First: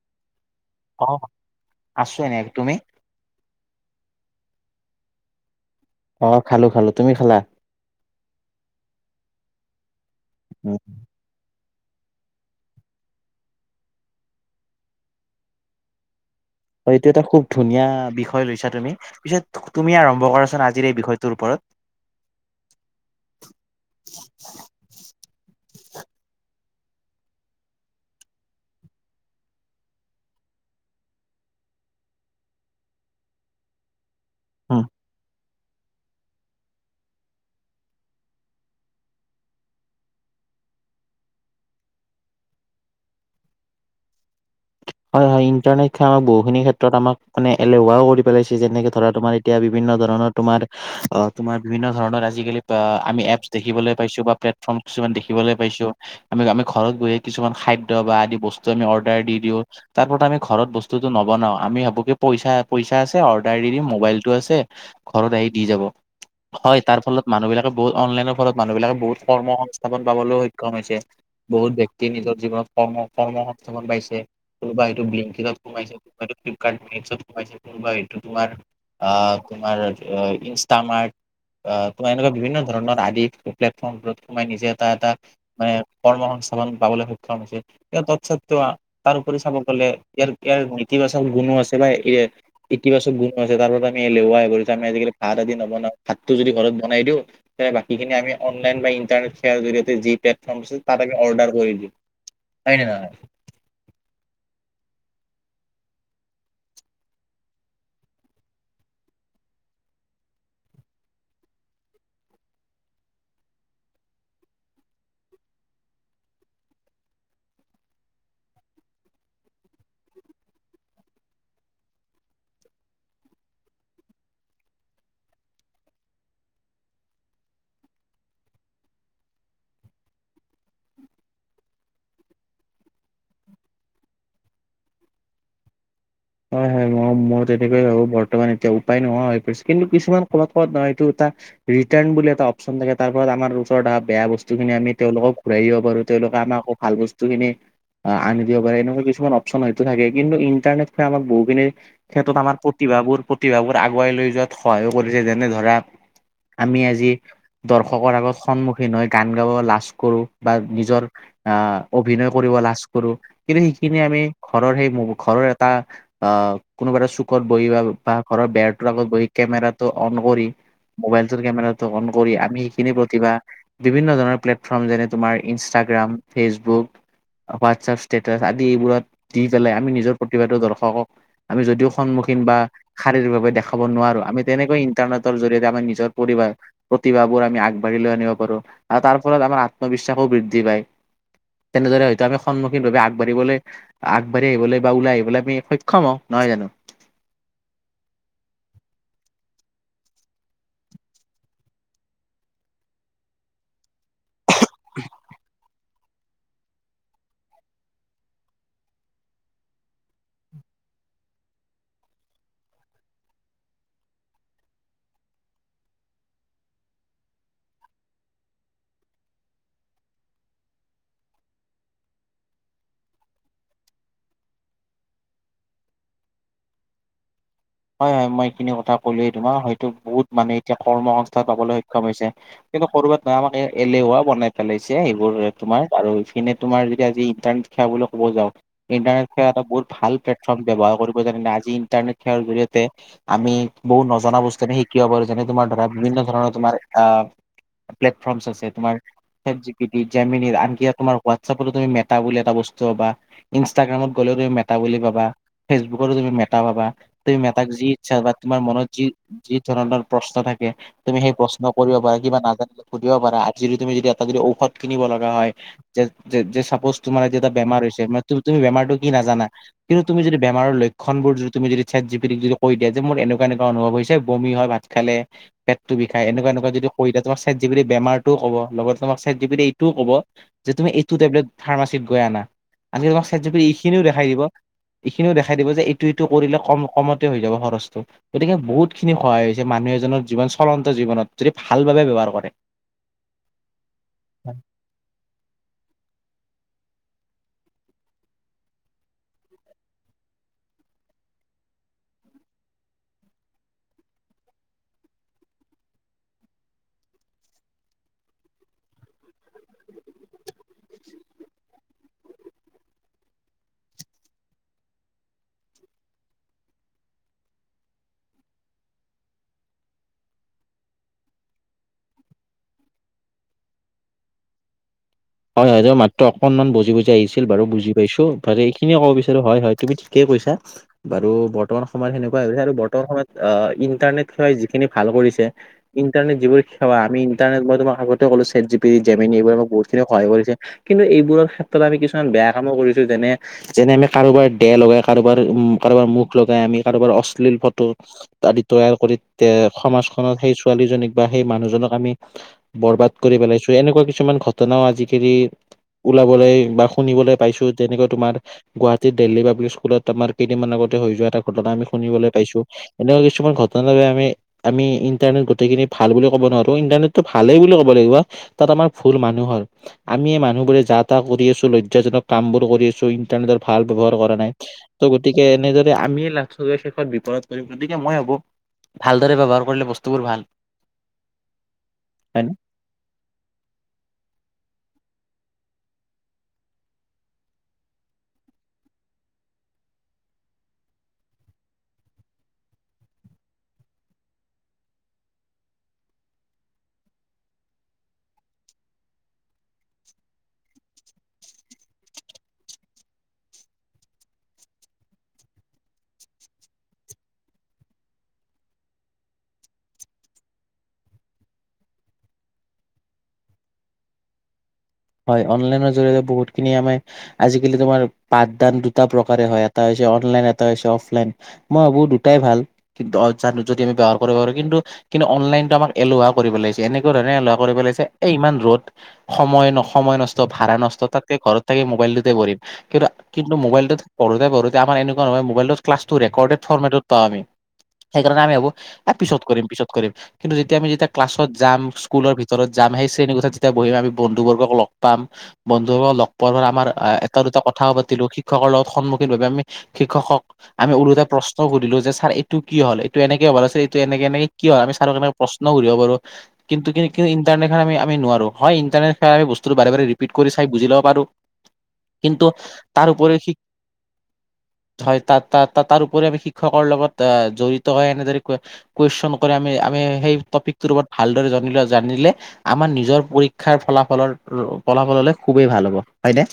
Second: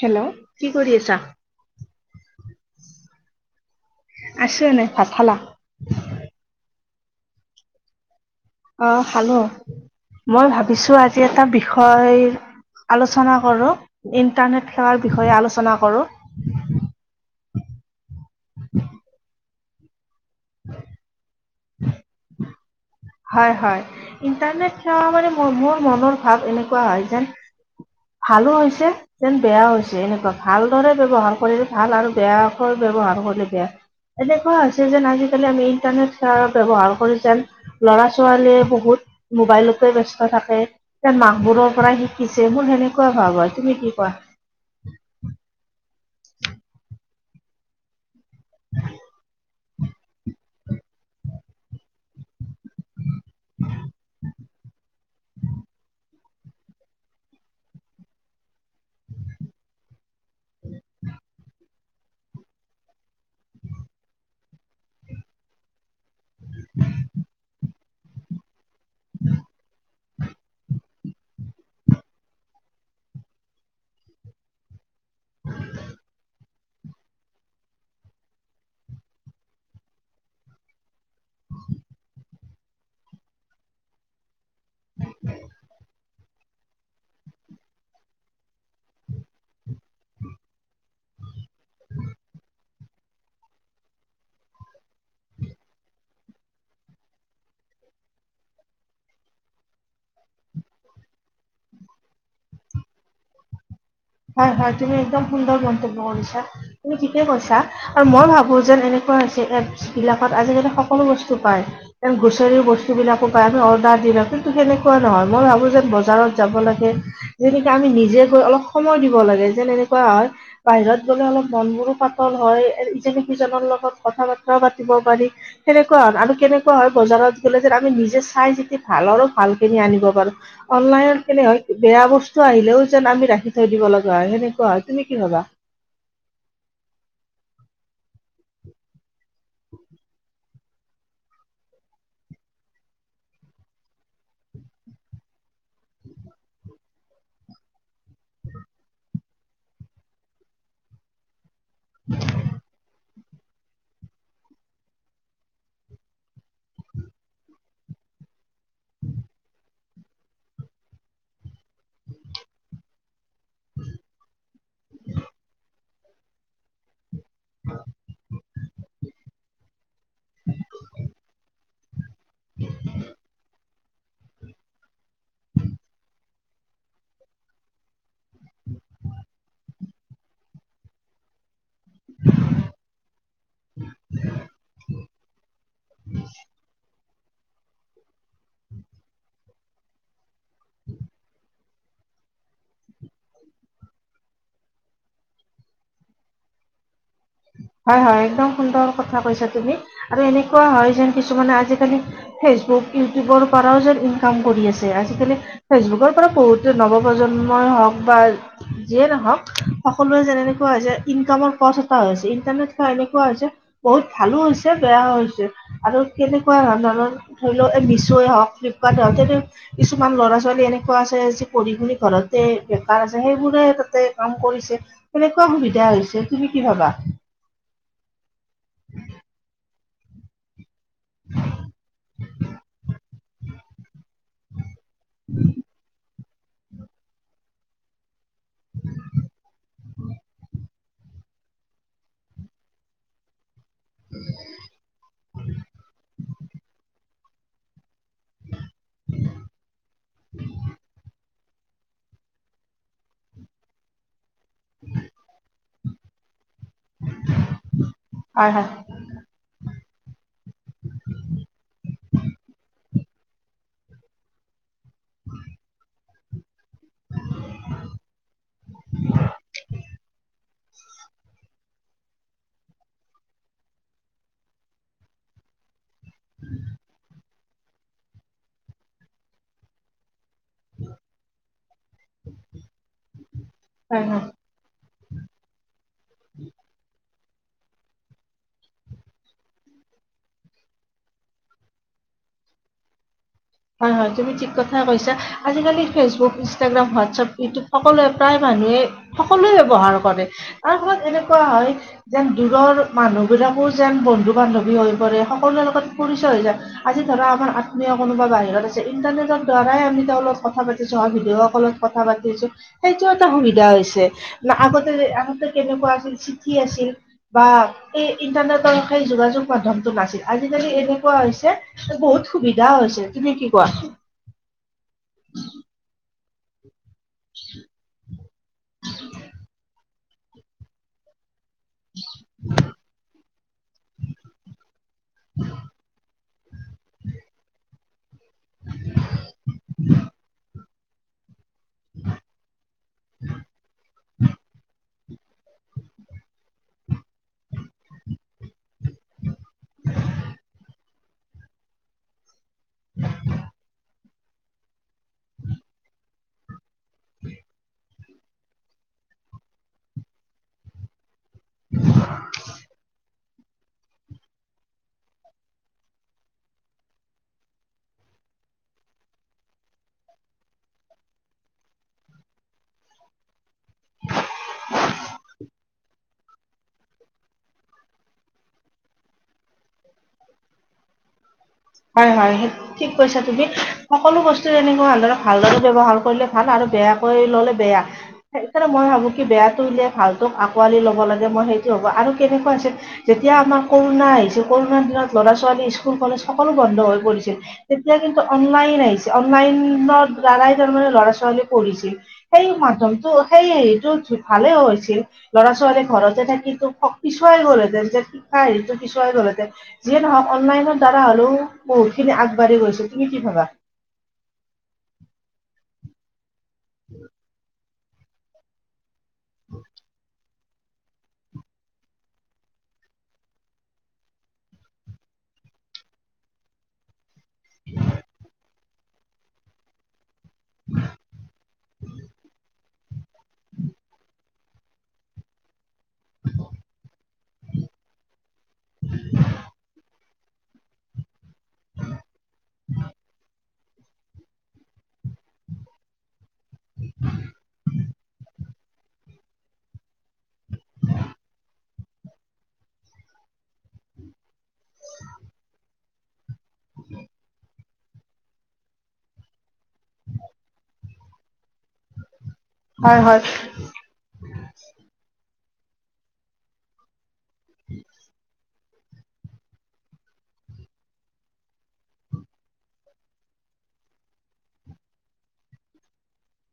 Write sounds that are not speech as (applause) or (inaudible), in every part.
Hello কি কৰি অ আছা আছো এনে তুমি আছো এনে ভাত খালা অ খালো খালো তুমি খালা অ খালো মই উ ভাবিছো আজি এটা বিষ বিষয় আলোচনা কৰো ইণ্টাৰনেট সেৱাৰ বিষয়ে আলোচনা কৰো হয় এইটো এটা খুব ধুনীয়া বিষয় লৈছা তুমি পিছত তুমি আৰম্ভ ক কৰাচোন আজিৰ এই বিষয়টোৰ ওপৰত হয় হয়। ইণ্টাৰনেট সেৱা মানে মোৰ মোৰ মনৰ ভাৱ এনেকুৱা হয় যেন ভালো হৈছে যেন বেয়াও হৈছে এনেকুৱা ভালদৰে ব্যৱহাৰ কৰিলে ভাল আৰু বেয়াকৈ ব্যৱ ৱহাৰ কৰিলে বেয়া এনেকুৱা উম, হৈছে যেন আজিকালি আমি ইন্টাৰনেট সেৱা ব্যৱহাৰ কৰি যেন ল'ৰা ছোৱালীয়ে বহুত মোবাইলতে ব্যস্ত থাকে তেন মাকবোৰৰ পৰাই শিকিছে মোৰ সেন কেনেকুৱা ভাৱ হয় তুমি কি কোৱা হয় ইন্টাৰনেট সেৱা আক বহুখিনি ক্ষেত্ৰত আমাক মান এলেহুৱাও কৰি পেলাইছে যেনেকে ধৰা তোমাৰ এতিয়া বিভিন্ন ধৰণ তোমাৰ অ তোমাৰ বিভিন্ন ধৰণৰ আজিকালি বা আমি এপছ্ দেখিবলৈ পাইছো বা প্লেটফৰ্ম কিছুমান দেখিবলৈ পাইছো আমি আমি ঘৰত বহি কিছুমান খাদ্য বা আদি বস্তু আমি অৰ্ডাৰ দি দিওঁ তাৰপৰা আমি ঘৰত বস্তুটো নবনাও আমি আব অকে পইচা পইচা আছে অৰ্ডাৰ দি দিম মবাইলটো আছে ঘৰত আহি দি যাব হয় তাৰ ফলত মানুহ বিলাকে বহুত অনলাইনৰ ফলত মানুহবিলাকে বহুত কৰ্ম সংস্থাপন পাবলৈও সক্ষম হৈছে বহুত ব্যক্তিয নিজৰ জীৱনত কৰ্ম কৰ্ম সংস্থাপন পাইছে কোনোবা হয়টো বেংকিঙত সোমাইছে এইটো ক্লাইমেক্সত সোমাইছে কোনোবা এইটো তোমাৰ তোমাৰ ইনষ্টামাৰ্ট অ তোমাৰ এনেকুৱা বিভিন্ন ধৰণৰ আদি প্লেটফৰ্ম মই নিজে এটা এটা মানে কৰ্ম সংস্থাপন পাবলৈ সক্ষম হৈছিল তৎস্বত্বও তাৰ উপৰি চাব গলে ইয়াৰ ইয়াৰ নেতিবাচক গুণো আছে বা এ ইতিবাচক গুণো আছে তাৰপৰা আমি এলেহুৱা হৈ গলো এতিয়া আমি আজিকালি ভাত আদি নবনাওঁ ভাতটো যদি ঘৰত বনাই দিওঁ বাকি খিনি আমি অনলাইন বা ইন্টাৰনেট সেৱাৰ জৰিয়তে যি প্লটফৰ্ম আছে তাত আমি অৰ্ডাৰ কৰি দিম। হয় নে নহয়। হয় তুমি একদম সুন্দৰ মন্তব্য কৰিছা, তুমি ঠিকে কৈছা আৰু মই ভাবো যেন এনেকুৱা হৈছে। এপচ্ বিলাকত আজিকালি সকলো বস্তু পাই গোচৰি বস্তুবিলাকো পাই আমি অৰ্ডাৰ দিলেতো সেনেকুৱা নহয় মই ভাবো যেন বজাৰত যাব লাগে। যেনেকে আমি নিজে গৈ অলপ সময় দিব লাগে যেন এনেকুৱা হয়, বাহিৰত গ'লে অলপ মন বোৰো পাতল হয় ইজনে সিজনৰ লগত কথা বতৰা পাতিব পাৰি, ‌ সেনেকুৱা আৰু কেনেকুৱা হয় বজাৰত গলে যে আমি নিজে চাইয়া চিতি ভাল আৰু ভাল খিনি আনিব পাৰো, অনলাইনত কেনে বেয়া বস্তু আহিলেও যেন আমি ৰাখি থৈ দিব লগা, হেনেকুৱা তুমি কি ভাবা? এ ম-মই তেনেকয়ে ভাবো বৰ্তমান এতিয়া উপায় নোহোৱা হৈ পৰিছে। কিন্তু কিছুমান কবাত, কবাত নাই এইটো এটা ৰিটাৰ্ণ বুলি এটা অপচন থাকে, তাৰ ওপৰত আমা ভাল বস্তু খিনি আ-আনি দিব পাৰে। এনেকুৱা কিছুমান অপচন হয়তো থাকে কিন্তু সেয়া আমা বহুখিনি ক্ষেত্ৰত আমাৰ প্ৰতিভাবোৰ, প্ৰত তিভাবোৰ আগুৱাই লৈ যোৱাত সহায়ো কৰিছে যেনে ধৰা আমি আজি দৰ্শকৰ আগত সন্মুখীন হৈ গান গাব লাজ কৰোঁ বা নিজৰ আ অভিনয় কৰিব লাজ কৰোঁ, কিন্তু হেইখিনি আমি ঘৰৰ হেই মোবো-ঘৰৰ আ, আ কোনোবাটো চোক ক'ত বহিবা বা ঘৰৰ বেৰটোৰ আগত বহি কেমেৰাটো অন কৰি মোবাইলটোৰ কেমেৰাটো অন কৰি আমি এখিনি প্ৰতিভা বিভিন্ন ধৰণৰ প্লেটফৰ্ম যেনে তোমাৰ ইনষ্টাগ্ৰাম ফেচবুক, হোৱাটছাপ ষ্টেটাচ আদি এইবোৰত দি পেলাই আমি নিজৰ প্ৰতিভাটো দৰ্শকক, আমি যদিও সন্মুখীন বা শাৰীৰিকভাৱে দেখাব নোৱাৰো আমি তেনেকৈ ইন্টাৰনেট টৰ জৰিয়তে আমি নিজৰ প্ৰতিভা, প্ৰতিভাবোৰ আমি আগবাঢ়ি লৈ আনিব পাৰোঁ আৰু তাৰ ফলত আমাৰ আত্মবিশ্বাসো বৃদ ধি পায়। তেনেদৰে হয়তো আমি সন্মুখীনভাৱে আগবাঢ়িবলে, আগবাঢ়ি আহিবলে বা ওলাই আহিবলে আমি সক্ষম হওঁ নহয় জানো? (inaudible) হয়, হয় একদম সুন্দৰ কথা কৈছা তুমি আৰু এনেকুৱা হয় যেন কিছুমানে আজিকালি ফেচবুক ইউটিউবৰ পাৰাও যেন ইনকাম কৰি আছে। আজিকালি ফেচবুকত (unintelligible) বহুতে নৱপ্ৰজন্মই হওঁক বা যিয়ে নহওঁক, সকলো‌ৱে যেন এনেকোৱা যে ইনকামৰ পথ তা হৈছে। ইণ্টাৰনেট বা এনেকুৱা হৈছে বহুত ভালো হৈছে, বেয়াও হৈছে আৰু কেনেকুৱা ধৱণ (unintelligible) ধই লক এ মিছয়ে হক, ফ্লিপকাৰ্টে হক তেনে, কিছুমান ল'ৰা ছোৱালী-এনেকুৱা আছে যি পঢ়ি শুনি ই ঘৰতে বেকাৰ আছে সেইবোৰে তাতে কাম কৰিছে। কেনেকুৱা সুবিধা হৈছে তুমি কি ভাবা? হয়, হয় মই এখিনি কথা কলোৱেই তোমা হয়তো বহুত মানে এতিয়া কৰ্ম সংস্থাত পাবলৈ সক্ষম হৈছে। কিন্তু কৰ'বাত নহয় আমাক এ-এলেুৱা বনাই পেলাইছে হেইবোৰ মাক আৰু এনে তোমাৰ যেতিয়া যি ইণ্টাৰনেট সেৱা বুলি ক'ব যাওঁ, ইণ্টাৰনেট সেৱা এটা বহুত ভাল প্লেটফৰ্ম ব্যৱহাৰ কৰিব জানিলে আজি ইন্টাৰনেট সেৱাৰ জৰিয়তে আমি বহুত নজনা বস্তু আমি শিকিব পাৰোঁ। যেনে তোমাৰ ধৰা বিভিন্ন ধৰণৰ তোমাৰ আ প্লেটফৰ্মচ আছে তোমাৰ চাট জিপিটি, জেমিনি আনকি তোমাৰ হোৱাটছাপতো তুমি মেটা‌ বুলি এটা বস্তু পাবা ইনষ্টাগ্ৰামত ক'লেও তুমি মেটা বুলি পাবা, ফেচবুক‌তো তুমি মেটা পাবা, তুমি মেট তাক যি ইচ্ছা বা হয় তোমাৰ হয় মনত যি, যি ধৰণৰ প্ৰশ্ন থাকে তুমি হেই প্ৰশ্ন কৰিব পাৰা কিবা নাজানিলে সুধিব পাৰা। আজিৰো তুমি যদি এটা যদি ঔষধ কিনিব লগা হয়, যে-যে-যে চাব প'ছ তোমাৰ এতিয়া এটা বেমাৰ হৈছে, ম তু-তুমি বেমাৰটো কি নাজানা কিন্তু তুমি যদি বেমাৰৰ লক্ষণবোৰ যদি তুমি চেট জিপ যদি, যদি কৈ দিয়া যে মোৰ এনেকুৱা, এনেকুৱা অনুভৱ হৈছে বমি হয় ভাত খালে, পেট টো বিষাই, এনেকুৱা এনেকুৱা যদি কই এতিয়া তোমাক চেটজিপিটি বেমাৰটোও ক'ব, লগতে তোমাক চেটজিপিটিয়ে ইটোও ক'ব যে তুমি এইটো টেবলেট ফাৰ্মাচিত গৈ আনা। আনকি তোমাক চেট জিপিতি এইখিনিও হয় হয় দেখাই দিব, ইখিনিও দেখাই দিব যে এইটো এইটো কৰিলে কম কমতে হৈ যাব খৰচটো। গতিকে বহুত খিনি সহায় হৈছে মানুহ এজনৰ যিমান চলন্ত জীৱনত, যদি ভাল ভাব বে ব্যৱহাৰ কৰে। হয়, হয় তুমি ঠিক কথা কৈছা। আজিকালি ফেচবুক, ইনষ্টাগ্ৰাম হোৱাটছেপ ইটো সকলোৱে, প্ৰায় মানুহে, সকলোৱে ব্যৱহাৰ কৰে তাৰ ফলত এনেকুৱা হয় যেন দূৰৰ মানুহবিলাকো যেন বন্ধু-বান্ধৱী হৈ পৰে। সকলোৰে লগত পৰিচয় হৈ যায়। আজি ধৰা তোমাৰ আত্মীয় কোনোবা বাহি হিৰত আছে, ইটাৰনেটৰ দ্বৰাই আমি তেওঁলত কথা পাতিছোঁ, হয় ভিডিঅ' কলত লগত কথা পাতিছোঁ। সেইটো এটা সু (unintelligible) আহিছে না আগতে যে আগতে কেনেকুৱা আছিল চিঠি আছিল বা এই ইণ্টাৰ (unintelligible) যোগাযোগ মাধ্মতটো নাছিল। আজিকালি এনেকুৱা হৈছে বহুত সুবিধা হৈছে। তুমি কি কোৱা? হয় হয় মাত্ৰ অকনমান বজি বজি আহিছিল বাৰু বুজি পাইছো। তাৰে এইখিনিয়ে ক'ব বিচাৰো হয় হয় তুমি ঠিক কেই কৈছা বাৰু বৰ্তমান সময়ত সেনেকুৱা হৈ গৈছে আৰু বৰ্তমান সময়ত অ, ইণ্টাৰনেট সেৱাই যি খিনি ভাল কৰিছে, ইণ্টাৰনেট যিবোৰ সেৱা আমি ইণ্টাৰনেট মই তোমা আগতে ক'লো ChatGPT Gemini এইবোৰ আমাক বহুত খিনি সহায় কৰিছে। কিন্তু এইবোৰৰ শে ত্ৰত আমি কিছুমান বেয়া কামো কৰিছোঁ যেনে, যেনে আমি কাৰোবাৰ দেহ লগাই কাৰোবাৰ উম, কাৰোবাৰ মুখ লগাই আমি কাৰোবাৰ অশ্লীল ফটো আদি তৈয়াৰ কৰি তে সমাজ খনত সেই ছোৱালীজনীক বা সেই মানুহজনক আমি বৰবাদ কৰি পেলাইছোঁ। এনেকুৱা কিছুমান ঘ নাও আজিকালি ওলাবলৈ বা শুনিবলৈ পাইছোঁ যেনেকৈ তোমাৰ, গুৱাহাটিত দিল্হী পাব্লিক স্কুলত তমাৰ কেইদিনমান আগতে হৈ যোৱা এটা ঘটনা আমি শুনিবলৈ পাইছোঁ। এনেকুৱা কিছু ঘটনাৰে বাবে আমি, আমি ইণ্টাৰনেট গোটেইখিনি ভাল বুলি ক'ব নোৱাৰো। ইণ্টাৰনেটটো ভালেই বুলি ক'ব লাগিব। তাত আমাৰ ভুল মানু নহ'ল আমিয়ে মানুহ বোৰে যা তা কৰি আছোঁ। লজ্জাজনক কাম বোৰ কৰি আছোঁ ইন্টাৰনেটৰ ভাল ব্যৱহাৰ কৰা নাই। ত' গতিকে এনেদৰে আমি (unintelligible) বিপদত পৰিম গতিকে মই ভাবো, ভালদৰে ব্যৱহাৰ কৰিলে বস্তুবোৰ ভাল। হয় হয় সে ঠিক কৈছা তুমি। সকলো বস এনেকুৱা ভালদৰে ব্যৱহাৰ কৰিলে ভাল আৰু বেয়াকৈ ল'লে বেয়া। সেইকাৰণে মই ভাবো কি বেয়াটো উলিয়ায় ভালটোক আঁকোৱালি ল'ব লাগে। মই সেইটো হ'ব আৰু কেনেকুৱা হৈছে, যে এতিয়া আমাৰ কৰোণা আহিছে কৰোণাৰ দিন ল'ৰা ছোৱালী স্কুল কলেজ সকলো বন্ধ হৈ পৰিছিল তেতিয়া কিন্তু অনলাইন আহিছে। অনলাইনত দাৰাই তাৰ মানে ল'ৰা ছো পঢ়িছিল সেই মাধমটো, সেই হেটো ভালে হৈছিল ল'ৰা ছোৱালী ঘৰতে থাকিটো স, পিছুৱাই গ'লহেতেন যে শিক্ষা হেৰিটো পিছুৱাই গ'লহেতেন যিয়ে ন'হওক অনলাইনত ডা হ'লেও বহুত খিনি আগবাঢ়ি গৈছে তুমি কি ভাবা? হয় অনলাইনৰ জৰিয়তে বহুতখিনি আমি, আজিকালি তোমাৰ পাঠদান দু এটা প্ৰকাৰে হয় এটা হৈছে অনলাইন এটা হৈছে অফলাইন। মই ভাবো দুটাই ভাল কিন্তু অ, জানো যদি আমি ব্যৱহাৰ কৰিব পাৰো, কিন্তু কিন্তু অনলাইন কিন্তু আমাক এলেহোৱা কৰিব লাগিছে। এনেকুৱা ধৰণে এলেহোৱা কৰিব লাগছে এই ইমান ৰ'দ। সময় ন সময় নষ্ট ভাড়া নষ্ট তাতকে ঘৰত থাকি মোবাইলটোতে পঢ়িম। কিন্তু কিন্তু মোবাইলটোত পঢ়োতে পঢ়োতে আমাৰ এনেকুৱা নহয় মোবাইটোত ক্লাচটো, ৰেকৰ্ডেড ফৰ্মেটত পাওঁ আমি। সেইকাৰণে আমি ভাবো এ, পিছত কৰিম, পিছত কৰিম কিন্তু যেতিয়া আমি যেতিয়া ক্লাছত যাম স্কুলৰ ভিতৰত যাম, সেই শ্ৰেণীকোঠাত যেতিয়া বহিম আমি বন্ধুবৰ্গক লগ পাম বন্ধুক লগ পোৱাৰ আমাৰ এটা দুটা কথাও পাতিলো শি শিক্ষকৰ লগত সন্মুখীন হয় পে আমি শিক্ষক সক-আমি ওলোটাই প্ৰশ সুধিলো যে ছাৰ এইটো কি হ'ল, এইটো এনেকে হ'বা লাগছিল। এইটো এনেকে এনেকে কি হ'ল আমি ছাৰক ইমান প্ৰশ্ন সুধি থাকো আৰু। কিন্তু কি কি ইটাৰনেট খ আমি আমি নোৱাৰো। হয় ইণ্টাৰনেট খা আমি বস (unintelligible) বাৰে বাৰে ৰিপিট চাই বুজি ল'ব পাৰো। কিন্তু হয় তাৰ হয় উপৰি সি, হয় তাত তা-তাৰ উপৰি আমি শিক্ষকৰ লগত অ, জড়িত হৈ এনেদৰে কোৱেচন কৰে আমি আমি সেই টপিকটোৰ ওপৰত ভালদৰে জনিলে জানিলে, আমাৰ নিজৰ পৰি শিক্ষাৰ ফলাফলৰ ৰ' ফলাফললে খুবেই ভাল হ'ব। হয়নে?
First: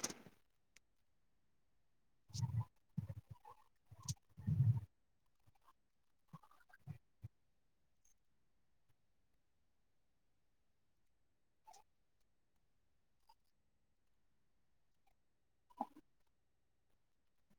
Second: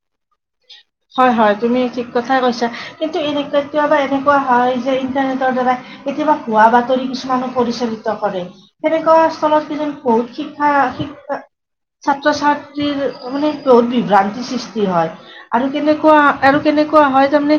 হয় হয় তুমি ঠিক কথাই কৈছা। কিন্তু এনে কেতিয়াবা এনেকুৱা হয় যে ইণ্টাৰনেটৰ দ্বাৰা কেতিয়াবা হোৱা বাতৰি কিছুমানো পৰিচালিত কৰে। সেনেকুৱা স্থলত কিজন বহুত শিক্ষা শিক্ষ ছাত্ৰ ছাত্ৰীৰ মানে বহুত বিভ্ৰান্তিৰ সৃষ্টি হয়। আৰু কেনেকুৱা আৰু কেনেকুৱা হয় তাৰমানে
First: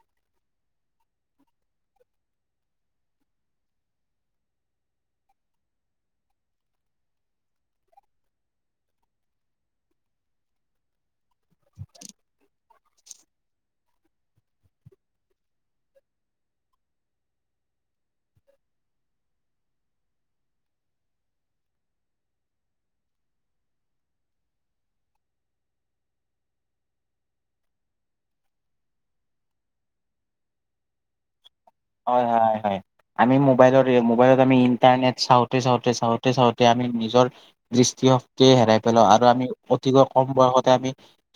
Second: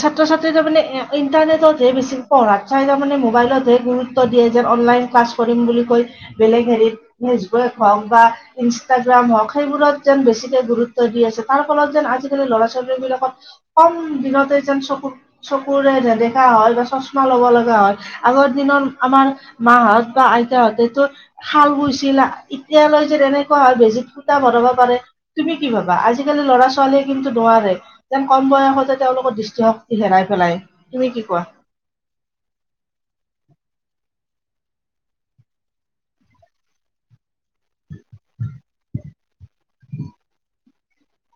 ছাত্ৰ ছাত্ৰীৰ তাৰ মানে এ, ইণ্টাৰনেটতহে বেছি পঢ়াত চাই তাৰ মানে মোবাইলতহে গুৰুত্ব দিয়ে যে অনলাইন ক্লাছ কৰিম বুলি কৈ বেলেগ হেৰিত, ফেচবুক হওক বা ইনষ্টাগ্ৰাম হওক সেই বোৰত যেন বেছিকে গুৰুত্ব দি আছে, তাৰ ফলত। যেন, আজিকালি ল'ৰা ছোৱালী বিলাকত কম দিনতে যেন চকুত চকুৰে নেদেখা হয়, বা। চচমা ল'ব লগা হয়। আগৰ দিনত, আমাৰ মাঁহত বা আইতাহঁতেতো শাল বুই। (unintelligible) এতিয়ালৈ যে, (unintelligible) বেজিত সুতা ভৰাব পাৰে। তুমি কি ভাবা? আজিকালি ল'ৰা ছোৱা। ছোৱালীয়ে কিন্তু, নোৱাৰে। যেন কম বয়সতে তেওঁলোকৰ দৃষ্টিশক্তি হেৰাই পেলাই। তুমি কি কোৱা? হয়, হয়, হয়। আমি মোবাইলত ৰি মোবাইলত। আৰু আমি ইণ্টাৰনেট চাওঁতে, চাওঁতে, চাওঁতে, চাওঁতে, আমি নিজৰ দৃষ্টিশক্তিয়ে হেৰাই পেলাও। আৰু, আমি। অতিকৈ কম বয়সতে আমি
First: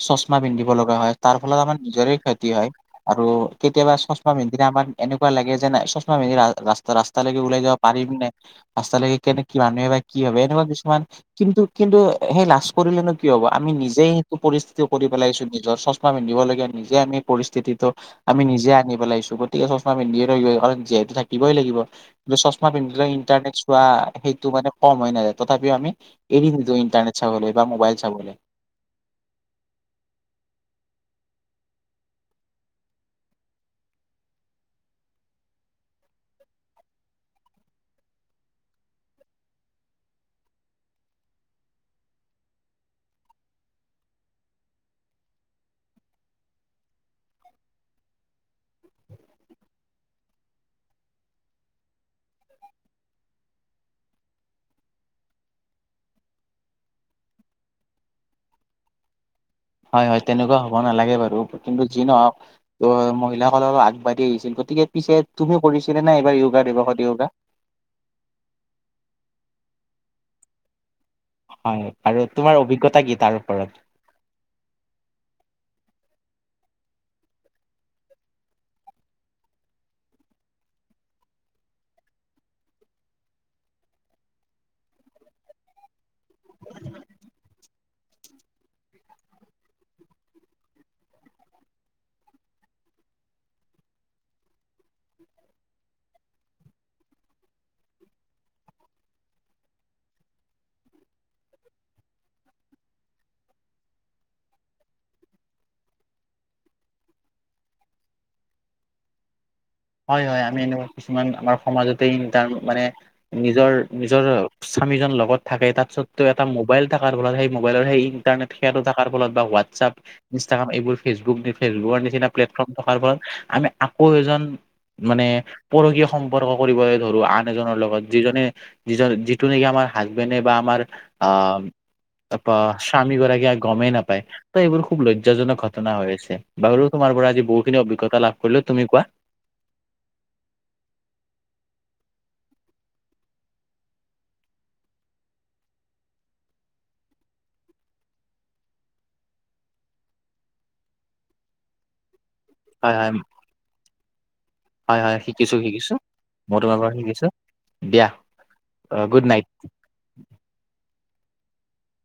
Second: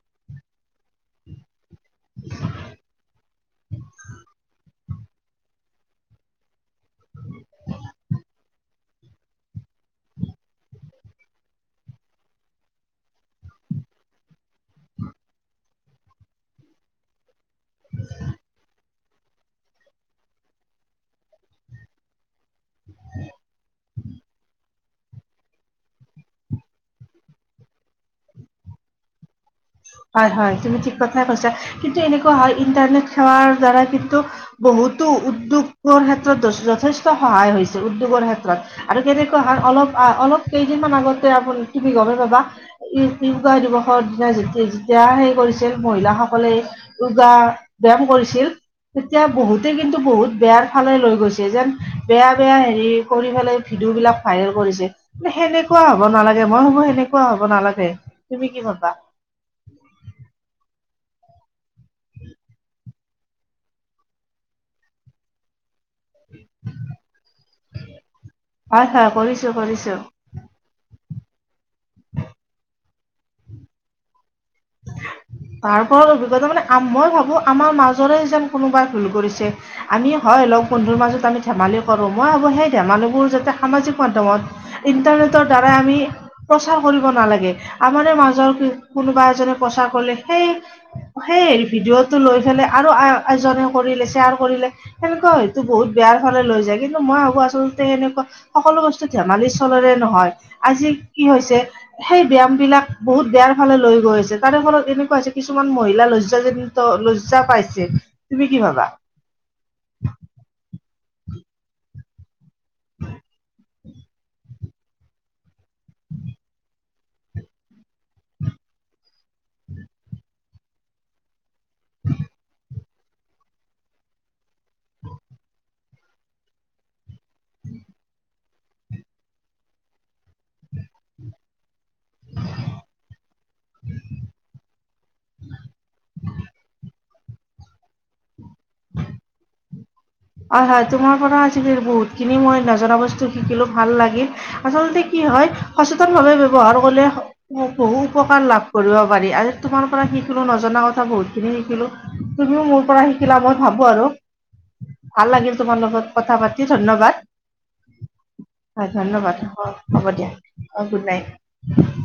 চশমা পিন্ধিব লগা হয়, তাৰ ফলত আমাৰ। নিজৰে ক্ষতি হয়। আৰু, কেতিয়াবা চশমা পিন্ধিলে আমাৰ। এনেকুৱা লাগে যেন, (unintelligible) চশমা মেলি ৰা ৰাস্তা-ৰাস্তালৈকে ওলাই যাব পাৰিম নে? পাঁচতালৈকে কেনে কি, মানুহে বা কি ভাবে? এনেকুৱা কিছুমান, কিন্তু কিন্তু সেই লাজ কৰিলেনো কি হব আমি। নিজেই (unintelligible) পৰিস্থিতি কৰি পেলাইছো নিজৰ, চশমা পিন্ধি। আনি পেলাইছো, গতিকে চশমা। চশমা পিন্ধ যিহেতু থাকিবই লাগিব কিন্তু চশমা পিন্ধিল ইণ্টাৰনেট চোৱা সেইটো মানে কম হৈ নাযায়। তথাপিও, আমি এৰি নিদো ইণ্টাৰনেট চাবলৈ বা মোবাইল চাবলে। (inaudible) হয়, হয়, তুমি ঠিক কথাই কৈছা। কিন্তু, এনেকুৱা হয় ইণ্টাৰনেট সেৱাৰ দ্বাৰা কিন্তু। বহুতো উদ্যোগৰ ক্ষেত্ৰত য-যথেষ্ট সহায় হৈছে। উদ্যোগৰ ক্ষেত্ৰত। আৰু, কেনেকুৱা হয়। অলপ আ অলপ কেইদিনমান আগতে (unintelligible) কিবি গমে পাবা। ই, (unintelligible) দিৱসৰ দিনাই যোগ। যেতিয়া, সেই কৰিছিল মহিলাসকলে। ইয়োগা, ব্যয়াম কৰিছিল। তেতিয়া, বহুতে কিন্তু বহুত বেয়াৰ ফালে লৈ গৈছে। যেন, বেয়া বেয়া হেৰি কৰি পেলাই। ভিডিঅ' বিলাক ভাইৰেল কৰিছে। সেনেকুৱা হব নালাগে। মই ভাবো সেনেকুৱা হব নালাগে। তুমি কি ভবা? হয়, হয়, তেনেকুৱা হ'ব নালাগে বাৰু। কিন্তু, যি নহওক ত মহিলাসকলো আগবাঢ়ি আহিছিল। গতিকে, পিছে তুমিও কৰিছিলা নাই এইবাৰ ইয়োগা দিৱসত ইয়োগা। হয় হয় কৰিছো (unintelligible) হয়, আৰু তোমাৰ অভিজ্ঞতা কি? তাৰ ওপৰত? (unintelligible) তাৰ ওপৰত অভিজ্ঞতা মানে, আ মই ভাবো আমাৰ মাজৰে যেন কোনোবাই ভুল কৰিছে। আমি, হয়। হয়, লগ বন্ধুৰ মাজত আমি ধেমালি কৰোঁ। মই ভাবো সেই ধেমালিবোৰ যাতে সামাজিক মাধ্যমত, ইণ্টাৰনেট। (unintelligible) দ্বাৰা আমি, প্ৰচাৰ কৰিব নালাগে। আমাৰে মাজৰ (unintelligible) কোনোবা এজনে। প্ৰচাৰ কৰিলে। সেই, সেই ভিডিঅ'টো লৈ ফেলে আৰু আ এজনে কৰিলে। শ্বেয়াৰ কৰি। সেনেকুৱা হয়তো বহুত বেয়াৰ ফালে লৈ যায়। কিন্তু, মই ভাবো আচলতে সেনেকুৱা সকলো বস্তু ধেমালিৰ। চলৰে নহয়। আজি কি হৈছে, সেই ব্যায়াম বিলাক বহুত বেয়াৰ ফালে লৈ গৈছে। তাৰে ফলত এনেকুৱা হৈছে, কিছুমান মহিলা লজ্জাজনিত, লজ্জা পাইছে। তুমি কি ভাবা? (inaudible) হয়, হয়। আমি, এনেকুৱা কিছুমান আমাৰ সমাজতে। তাৰ মানে নিজৰ, নিজৰ। আমিজন লগত থাকে। (unintelligible) এটা মোবাইল থাকাৰ ফলত, সেই মোবাইলৰ সেই ইণ্টাৰনেট সেৱাটো থাকাৰ ফলত বা হোৱাটছপ। তাত ইনষ্ট্ৰাগ্ৰাম এইবোৰ ফেচবুক, ফেচবুকৰ নিচিনা প্লেটফৰ্ম থকাৰ ফলত, আমি আকৌ এজন। মানে, পৰকীয় সম্পৰ্ক কৰিবলৈ ধৰো। আন এজনৰ লগত। যিজনে যিজন যিটো নেকি আমাৰ। হাজবেণ্ডে বা আমাৰ অহ। (unintelligible) স্বামী গৰাকীয়ে গমেই নাপায়। ত, এইবোৰ খুব লজ্জাজনক ঘটনা হৈ আছে। বাৰু তোমাৰ। তোমাৰ পৰা আজি বহুখিনি অভিজ্ঞতা লাভ কৰিলো। তুমি কোৱা? হয়, হয়, তোমাৰ পৰা আজি বহুত খিনি মই নজনা বস্তু শিকিলো ভাল লাগিল। আচলতে কি হয়, সচেতন ভাৱে ব্যৱহাৰ কৰিলে ব-বহু উপকাৰ লাভ কৰিব পাৰি। (unintelligible) তোমাৰ পৰা শিক (unintelligible) নজনা কথা বহুত খিনি শিকিলো। তুমিও মোৰ হয় পৰা হয় শিকিলা, মই ভাবো আৰু। হয় হয় ভাল লাগিল, শিকিছো তোমাৰ শিকিছো লগত কথা মই পাতি তোমাৰ পৰা ধন্যবাদ। শিকিছো দিয়া হয়, গুড নাইট। ধন্যবাদ, হ'ব হ'ব দিয়া। অ', গুড নাইট।